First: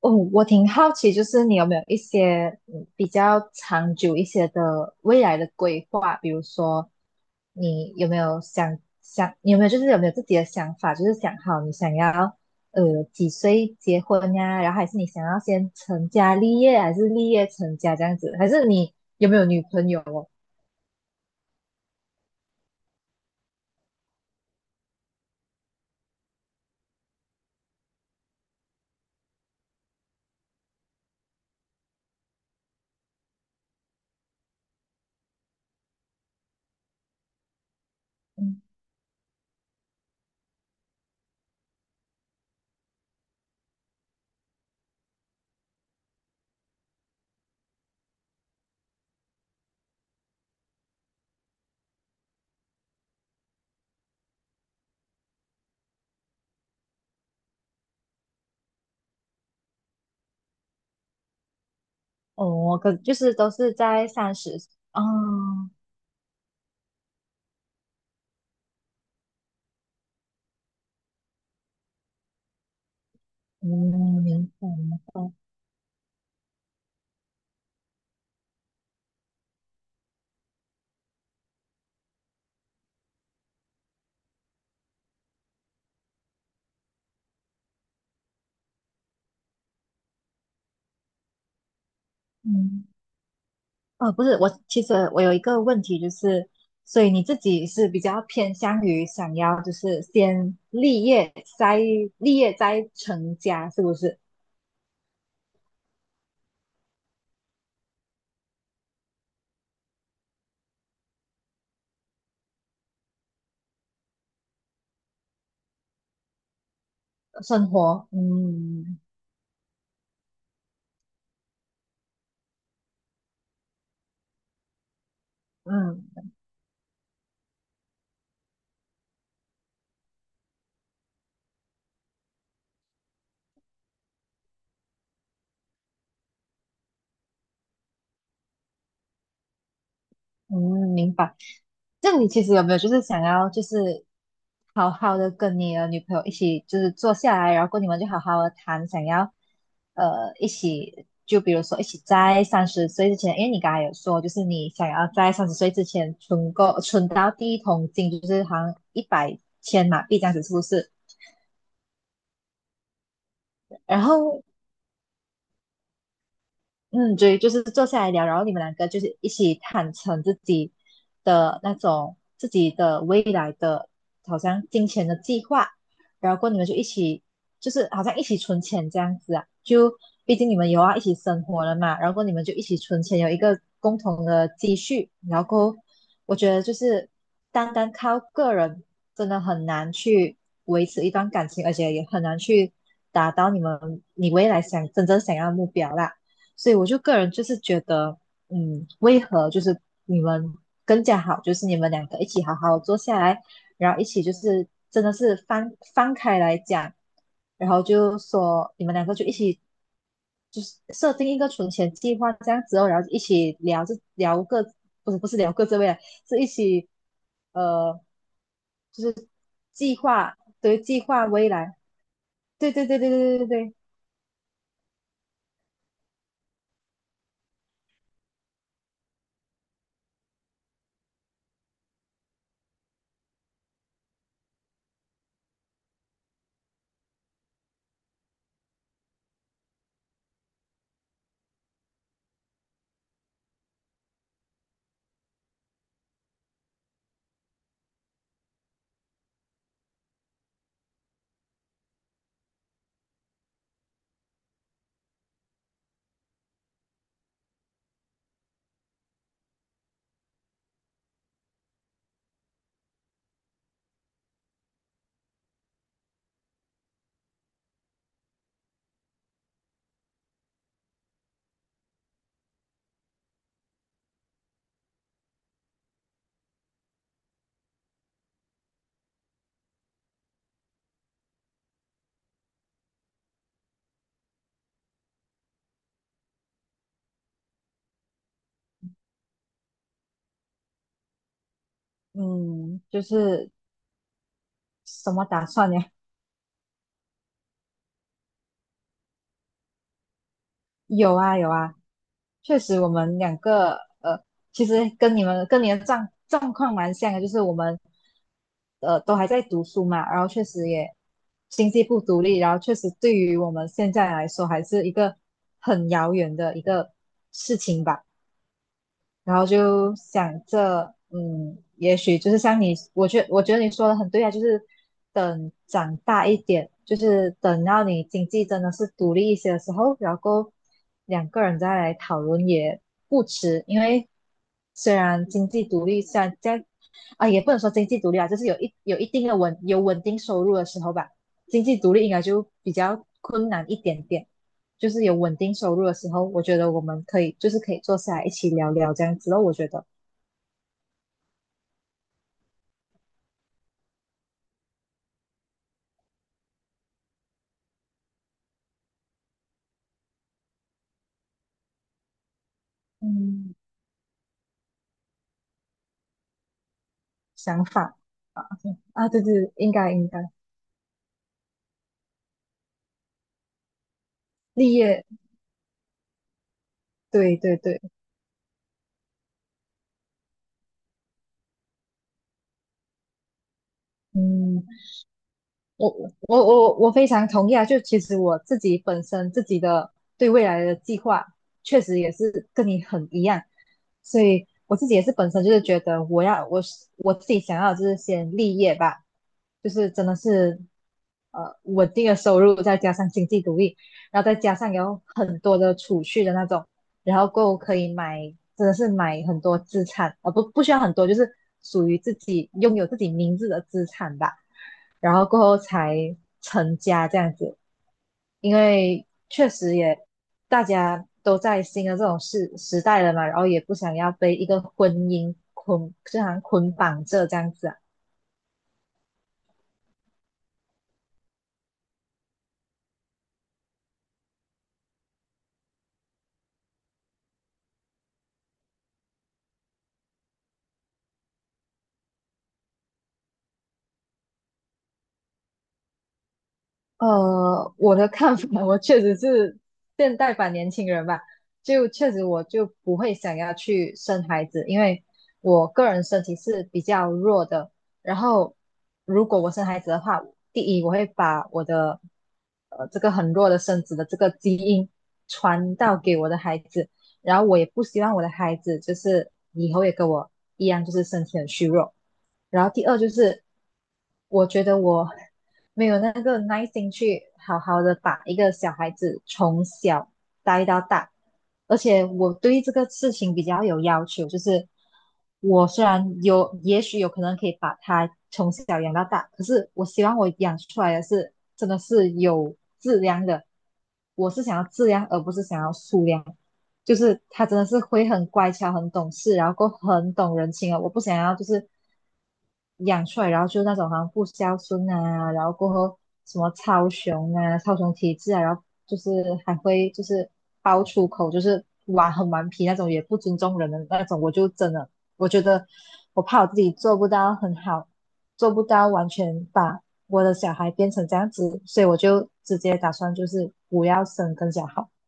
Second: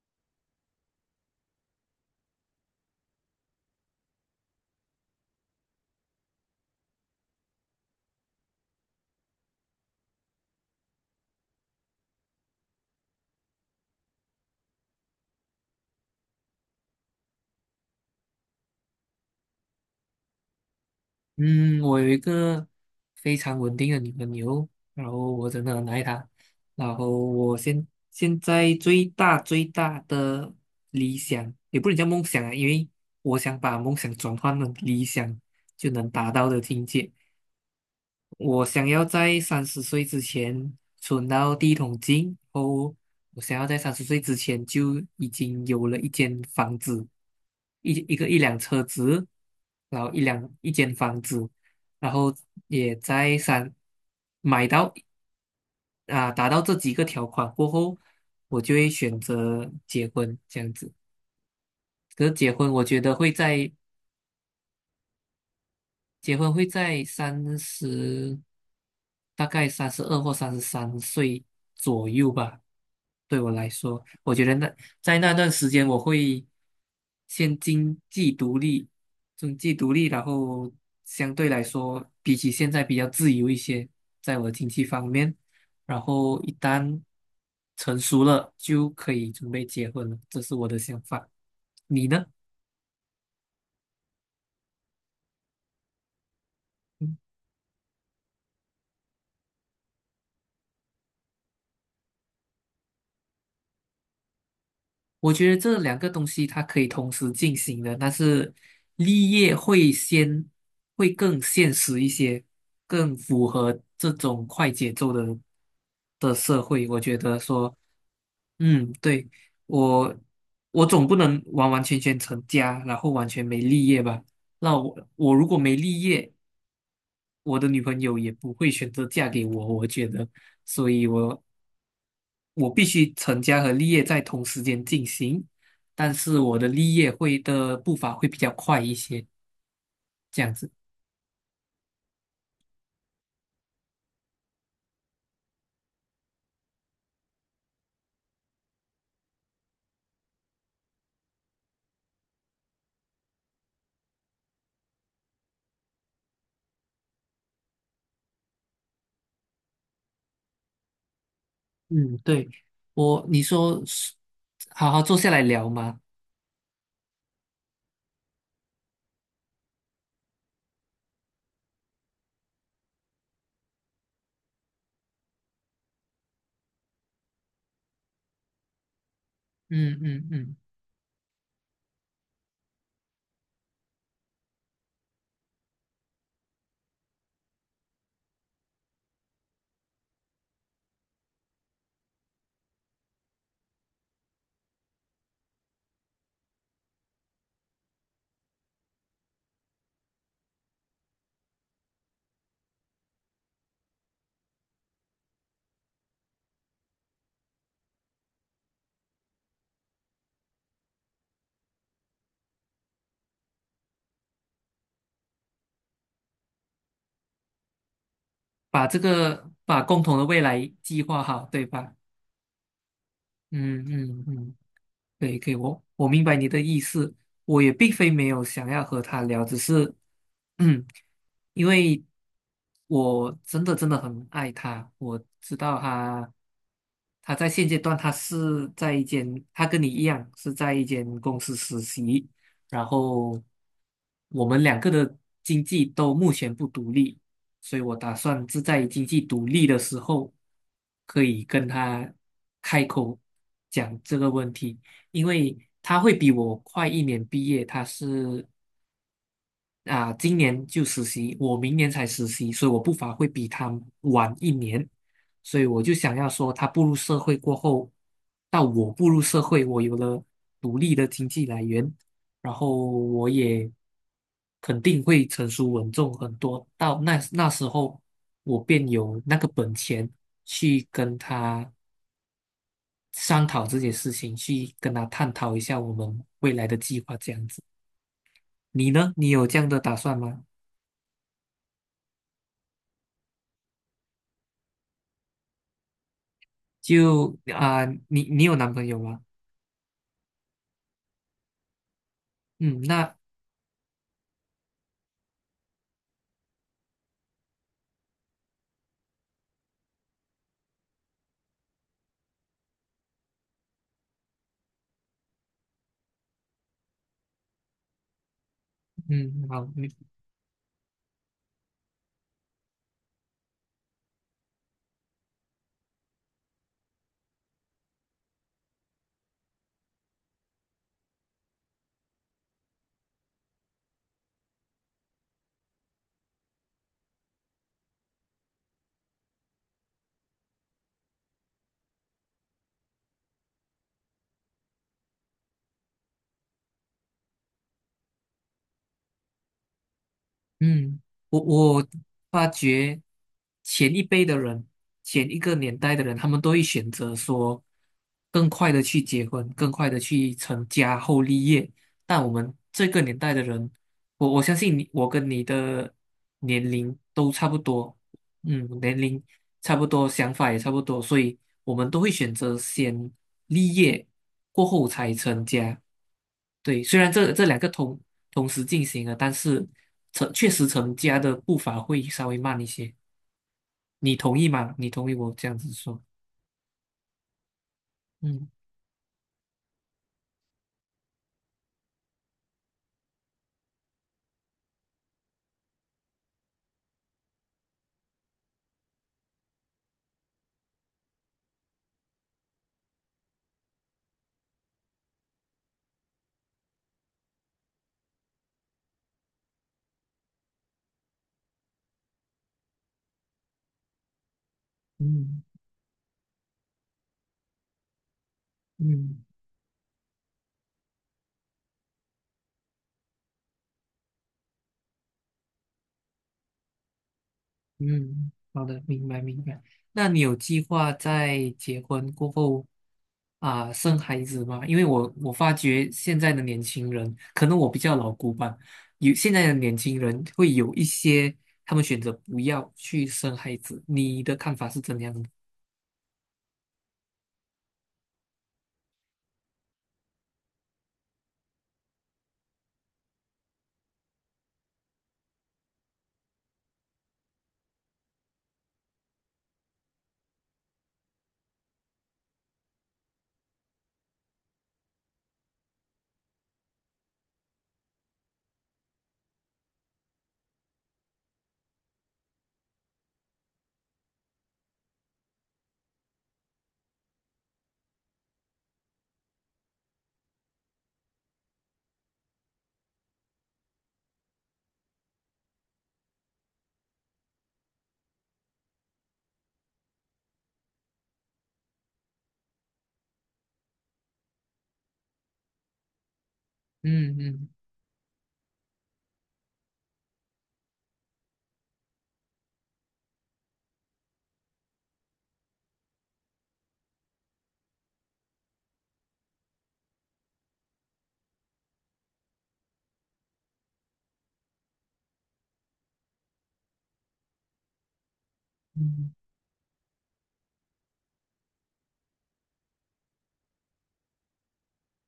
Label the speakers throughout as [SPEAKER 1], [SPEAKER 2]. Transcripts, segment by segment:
[SPEAKER 1] 哦，我挺好奇，就是你有没有一些比较长久一些的未来的规划？比如说，你有没有自己的想法？就是想好你想要几岁结婚呀？然后还是你想要先成家立业，还是立业成家这样子？还是你有没有女朋友哦？
[SPEAKER 2] 嗯，我有一个非常稳定的女朋友，然后我真的很爱她。然后我现在最大最大的理想，也不能叫梦想啊，因为我想把梦想转换成理想就能达到的境界。
[SPEAKER 1] 嗯，
[SPEAKER 2] 我想要在三十岁之前存到第一桶金，然后我想要在三十岁之前就已经有了一间房子，一辆车子，然后一间房子，然后也在三买到啊达到这几个条款过后，我就会选择结婚这样子。可是结婚，
[SPEAKER 1] 哦，
[SPEAKER 2] 我
[SPEAKER 1] 可
[SPEAKER 2] 觉
[SPEAKER 1] 就
[SPEAKER 2] 得会
[SPEAKER 1] 是都
[SPEAKER 2] 在
[SPEAKER 1] 是在三十。哦，
[SPEAKER 2] 结婚会在三十。大概三十二或三十三岁左右吧。对我来
[SPEAKER 1] 嗯，
[SPEAKER 2] 说，我觉
[SPEAKER 1] 明
[SPEAKER 2] 得
[SPEAKER 1] 白明
[SPEAKER 2] 在
[SPEAKER 1] 白，
[SPEAKER 2] 那段时间，我会先经济独立，然后相对来说，比起现在比较自由一些，在我的经济方面。然后一旦成熟了，就可以准备结婚了，这是我的想法。你呢？
[SPEAKER 1] 嗯。哦，不是，我其实有一个问题，就是，所以你自己是比较偏向于想要就是先立业再成家，是不是？
[SPEAKER 2] 我觉得这两个东西它可以同时进行的，但是立业会更现实一些，更符合这种快节奏的社会。我觉得
[SPEAKER 1] 生
[SPEAKER 2] 说，
[SPEAKER 1] 活，
[SPEAKER 2] 嗯，
[SPEAKER 1] 嗯，
[SPEAKER 2] 对，我我总不能完完全全成家，然后完全没立业吧？那我如果没立
[SPEAKER 1] 嗯
[SPEAKER 2] 业，我的女朋友也不会选择嫁给我，我觉得，所以我必须成家和立业在同时间进行，但是我的立业的步伐会比较快一些，这样
[SPEAKER 1] 嗯，
[SPEAKER 2] 子。
[SPEAKER 1] 明白。那你其实有没有就是想要就是好好的跟你的女朋友一起就是坐下来，然后跟你们就好好的谈，想要一起就比如说一起在三十岁之前，因为你刚才有说就是你想要在三十岁之前存到第一桶金，就是好像一百千马币这样子，是不是？
[SPEAKER 2] 嗯，对，你说
[SPEAKER 1] 然
[SPEAKER 2] 是
[SPEAKER 1] 后
[SPEAKER 2] 好好坐下来聊嘛，
[SPEAKER 1] 嗯，对，就是坐下来聊，然后你们两个就是一起坦诚自己的那种自己的未来的，好像金钱的计划，然后过后你们就一起，就是好像一起存钱这样子啊，就
[SPEAKER 2] 嗯嗯
[SPEAKER 1] 毕竟
[SPEAKER 2] 嗯，
[SPEAKER 1] 你们有要一起生活了嘛，然后过后你们就一起存钱，有一个共同的积蓄，然后过后我觉得就是单单靠个人真的很难去维持一段感情，而且也很难去达到你未来真正想要的目标啦。所以我就个人就是觉得，嗯，为何就是你们更加好，就是你们两个一起好好坐下来，然后一起就是真的是翻开来讲，然后就说你们两个就一起就是设定一个存钱计划这样子哦，然后一起聊这聊个不是聊各自未来，是一起呃
[SPEAKER 2] 把
[SPEAKER 1] 计
[SPEAKER 2] 共同的
[SPEAKER 1] 划
[SPEAKER 2] 未来
[SPEAKER 1] 计
[SPEAKER 2] 计划
[SPEAKER 1] 划
[SPEAKER 2] 好，
[SPEAKER 1] 未
[SPEAKER 2] 对
[SPEAKER 1] 来，
[SPEAKER 2] 吧？
[SPEAKER 1] 对。
[SPEAKER 2] 嗯嗯嗯。对，我明白你的意思，我也并非没有想要和他聊，只是，嗯，因为我真的真的很爱他，我知道他在现阶段他跟你一样是在一间公司实习，然后我们两个的经济都目前不独立，所以我打算是在经济独立的时候，可以跟他开口讲这个问题。因为他会比我快一年毕业，他是啊、今年就实习，我明年才实习，所以我步伐会比他晚一年，所以我就想要说，他步入社会过后，到我步入社会，我有了独立的经济来源，然后我也肯定会成熟稳重很多，到那时候，我便有那个本钱去跟他商讨这些事情，去跟他探讨一下我们未来的计划这样子。你呢？你有这样的打算吗？
[SPEAKER 1] 嗯，就是什么打算呀？
[SPEAKER 2] 你有男朋友吗？
[SPEAKER 1] 有啊，确实
[SPEAKER 2] 嗯，
[SPEAKER 1] 我
[SPEAKER 2] 那
[SPEAKER 1] 们两个呃，其实跟你们跟你的状况蛮像的，就是我们都还在读书嘛，然后确实也经济不独立，然后确实对于我们现在来说还是一个很遥远的一个事情吧。然
[SPEAKER 2] 嗯
[SPEAKER 1] 后
[SPEAKER 2] 好，
[SPEAKER 1] 就想着，嗯，也许就是像你，我觉得你说的很对啊，就是等长大一点，就是等到你经济真的是独立一些的时候，然后两个人再来讨论也不迟，因为虽然经济独立，虽然在也不能说经济独立啊，就是有有一定的有稳定收入的时候吧，经济独立应该就比较困难一点点。就是有稳定收入的时候，我觉得我们可以就是可以坐下来一起聊聊这样子我觉得，
[SPEAKER 2] 嗯，我发觉前一辈的人，前一个年代的人，他们都会选择说更快的去结婚，更快的去成家后立业。但我们这个年代的
[SPEAKER 1] 嗯，
[SPEAKER 2] 人，我相信你，我跟你的年龄都差不
[SPEAKER 1] 想
[SPEAKER 2] 多，
[SPEAKER 1] 法啊。
[SPEAKER 2] 嗯，年
[SPEAKER 1] 啊，对
[SPEAKER 2] 龄
[SPEAKER 1] 对，应
[SPEAKER 2] 差不
[SPEAKER 1] 该
[SPEAKER 2] 多，
[SPEAKER 1] 应该，
[SPEAKER 2] 想法也差不多，所以我们都会选择先立业，过
[SPEAKER 1] 立
[SPEAKER 2] 后
[SPEAKER 1] 业，
[SPEAKER 2] 才成家。对，虽然这
[SPEAKER 1] 对
[SPEAKER 2] 这
[SPEAKER 1] 对
[SPEAKER 2] 两个
[SPEAKER 1] 对，
[SPEAKER 2] 同时进行了，但是确实成家的步伐会稍微慢一些。你同意
[SPEAKER 1] 嗯，
[SPEAKER 2] 吗？你同意我这样子
[SPEAKER 1] 我
[SPEAKER 2] 说？
[SPEAKER 1] 我我非常同意啊！就其实我
[SPEAKER 2] 嗯
[SPEAKER 1] 自己本身自己的对未来的计划，确实也是跟你很一样，所以我自己也是本身就是觉得我自己想要就是先立业吧，就是真的是稳定的收入，再加上经济独立，然后再加上有很多的储蓄的那种，然后够可以买，真的是买很多资产啊，不需要很多，就是属于拥有自己名字的资产吧，然后过
[SPEAKER 2] 嗯
[SPEAKER 1] 后才成家这样子，因为
[SPEAKER 2] 嗯
[SPEAKER 1] 确实也大家都在新的这种时代了嘛，然后也不想要被一个婚姻捆，就好像捆绑着这样子啊，
[SPEAKER 2] 嗯，好的，明白明白。那你有计划在结婚过后生孩子吗？因为我发觉现在的年轻人，可能我比较老古板，有现在的年轻人会有一些他们选择不要去生孩子，你的看法是怎样的？
[SPEAKER 1] 呃，我的看法，我确实是现代版年轻人吧，就确实我就不会想要去生孩子，因为我个人身体是比较弱的。然后，如果我生孩子的话，第一我会把我的这个很弱的身子的这个基因传到给我的孩子，然后我也不希望我的孩子就是以后也跟我一样，就是身体很虚弱。然后第二就是，我觉得我没有那个耐心去好好的把一个小孩子从小带到大，而且我对这个事情比较有要求，就是我虽然有，也许有可能可以把他从小养到大，可是我希望我养出来的是真的是有质量的，我是想要质量，而不是想要数量。就
[SPEAKER 2] 嗯
[SPEAKER 1] 是他
[SPEAKER 2] 嗯
[SPEAKER 1] 真的是会很乖巧、很懂事，然后过很懂人情啊。我不想要就是养出来，然后就是那种好像不孝顺啊，然后过后什么超雄啊、超雄体质啊，然后就是还会就是爆粗口，就是玩很顽皮那种，也不尊重人的那种。我就真的我觉得我怕我自己做不到很好，做不到完
[SPEAKER 2] 嗯
[SPEAKER 1] 全把我的小孩变成这样子，所以我就直接打算就是不要生更加好。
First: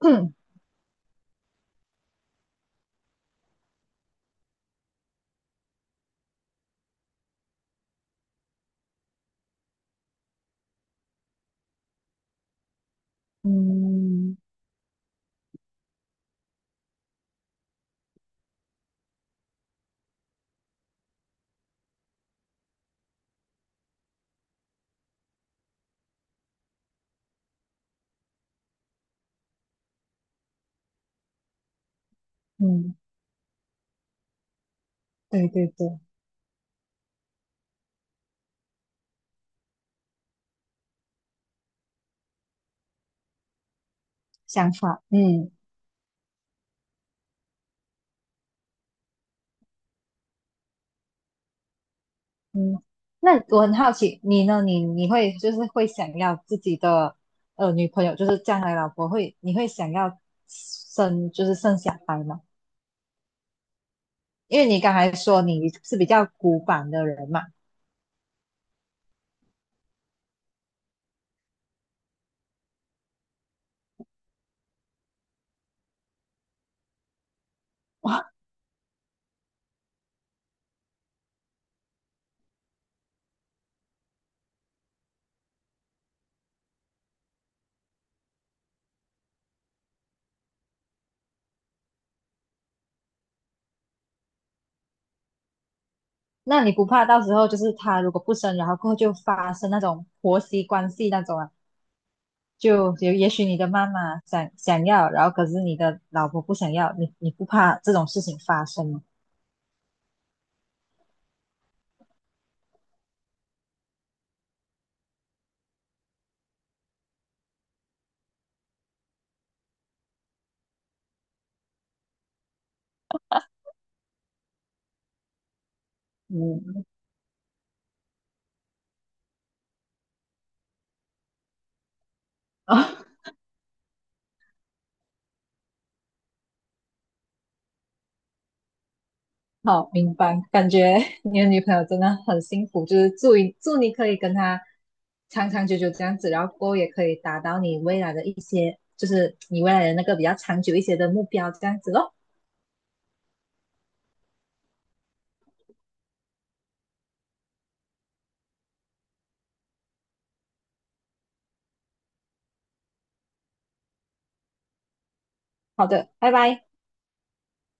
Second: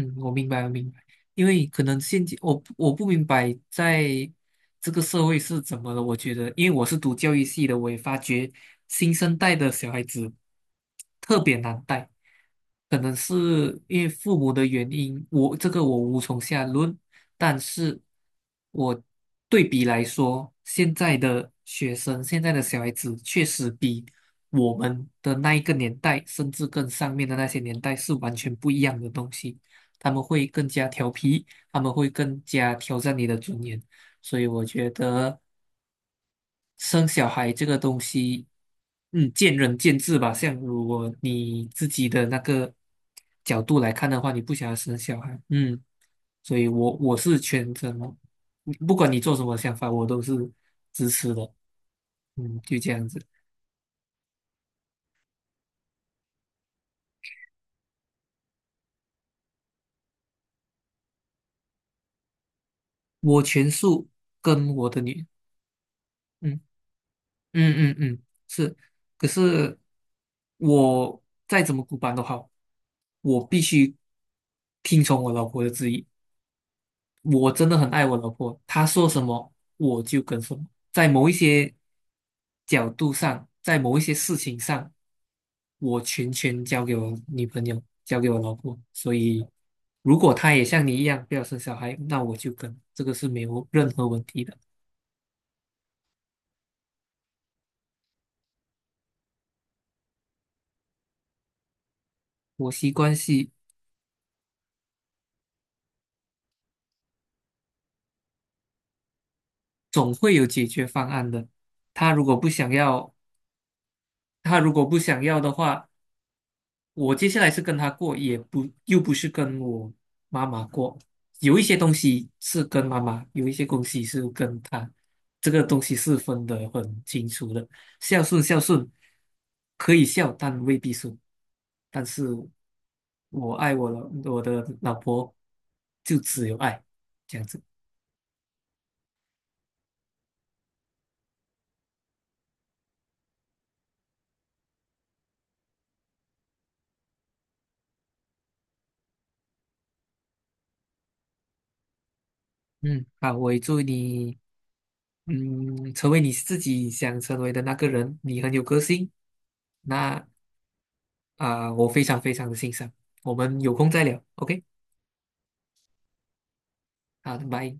[SPEAKER 2] 我明白，我明白，因为可能现今我不明白在这个社会是怎么了。我觉得，因为我是读教育系的，我也发觉新生代的小孩子特别难带，可能是因为
[SPEAKER 1] 嗯。
[SPEAKER 2] 父母的原因，我这个我无从下论。但是我对比来说，现在的学生，现在的小孩子确实比我们的那一个年代，甚至更上面的那些年代是完全不一样的东西。他们会更加调皮，他们会更加
[SPEAKER 1] 嗯，
[SPEAKER 2] 挑战你的尊严。所以我觉得
[SPEAKER 1] 对对对，
[SPEAKER 2] 生小孩这个东西，见仁见智吧。像如果你自己的那个角度来看的话，你不想
[SPEAKER 1] 想
[SPEAKER 2] 要生
[SPEAKER 1] 法，
[SPEAKER 2] 小孩，
[SPEAKER 1] 嗯
[SPEAKER 2] 嗯，所以我是全责不管你做什么想法，我都是支持的，嗯，就
[SPEAKER 1] 嗯，
[SPEAKER 2] 这样子。
[SPEAKER 1] 那我很好奇，你呢？你会就是会想要自己的女朋友，就是将来老婆会，你会想要就是生小孩吗？
[SPEAKER 2] 我全数
[SPEAKER 1] 因为
[SPEAKER 2] 跟
[SPEAKER 1] 你
[SPEAKER 2] 我
[SPEAKER 1] 刚
[SPEAKER 2] 的
[SPEAKER 1] 才
[SPEAKER 2] 女，
[SPEAKER 1] 说你是比较
[SPEAKER 2] 嗯。
[SPEAKER 1] 古板的人嘛，
[SPEAKER 2] 嗯嗯嗯，是，可是我再怎么古板都好，我必须听从我老婆的旨意。我真的很爱我老婆，她说什么我就跟什么。在某一些角度上，在某一些事情上，我全权交给我女朋友，交给我老婆。所以，如果她也像你一样不要生小孩，那我就跟，这个是没有任何问题的。
[SPEAKER 1] 那你不怕到时候就是他如果不生，然后过后就发生那种婆媳关系那种啊？
[SPEAKER 2] 婆媳
[SPEAKER 1] 就
[SPEAKER 2] 关
[SPEAKER 1] 也许
[SPEAKER 2] 系。
[SPEAKER 1] 你的妈妈想要，然后可是你的老婆不想要，你不怕这种事情发生吗？
[SPEAKER 2] 总会有解决方案的。他如果不想要，他如果不想要的话，我接下来是跟他过，也不又不是跟我妈妈过。有一些东西是跟妈妈，有一些东西是跟他，这个东西是分得
[SPEAKER 1] 嗯。
[SPEAKER 2] 很清楚的。孝顺，孝顺可以孝，但未必顺。但是 我爱我的老婆，就只有爱这样子。
[SPEAKER 1] 好，明白。感觉 你的女朋友真的很幸福，就是祝你可以跟她长长久久这样子，然后过后也可以达到你未来的一些，就是你未来的那个比较长久一些的目标，这样子咯。
[SPEAKER 2] 嗯，好，我也祝你。嗯，成为你自己想成为的那个人，你很有个性。那我非常非常的欣赏。我们有空再聊，OK？
[SPEAKER 1] 好的，拜拜。
[SPEAKER 2] 好的，拜。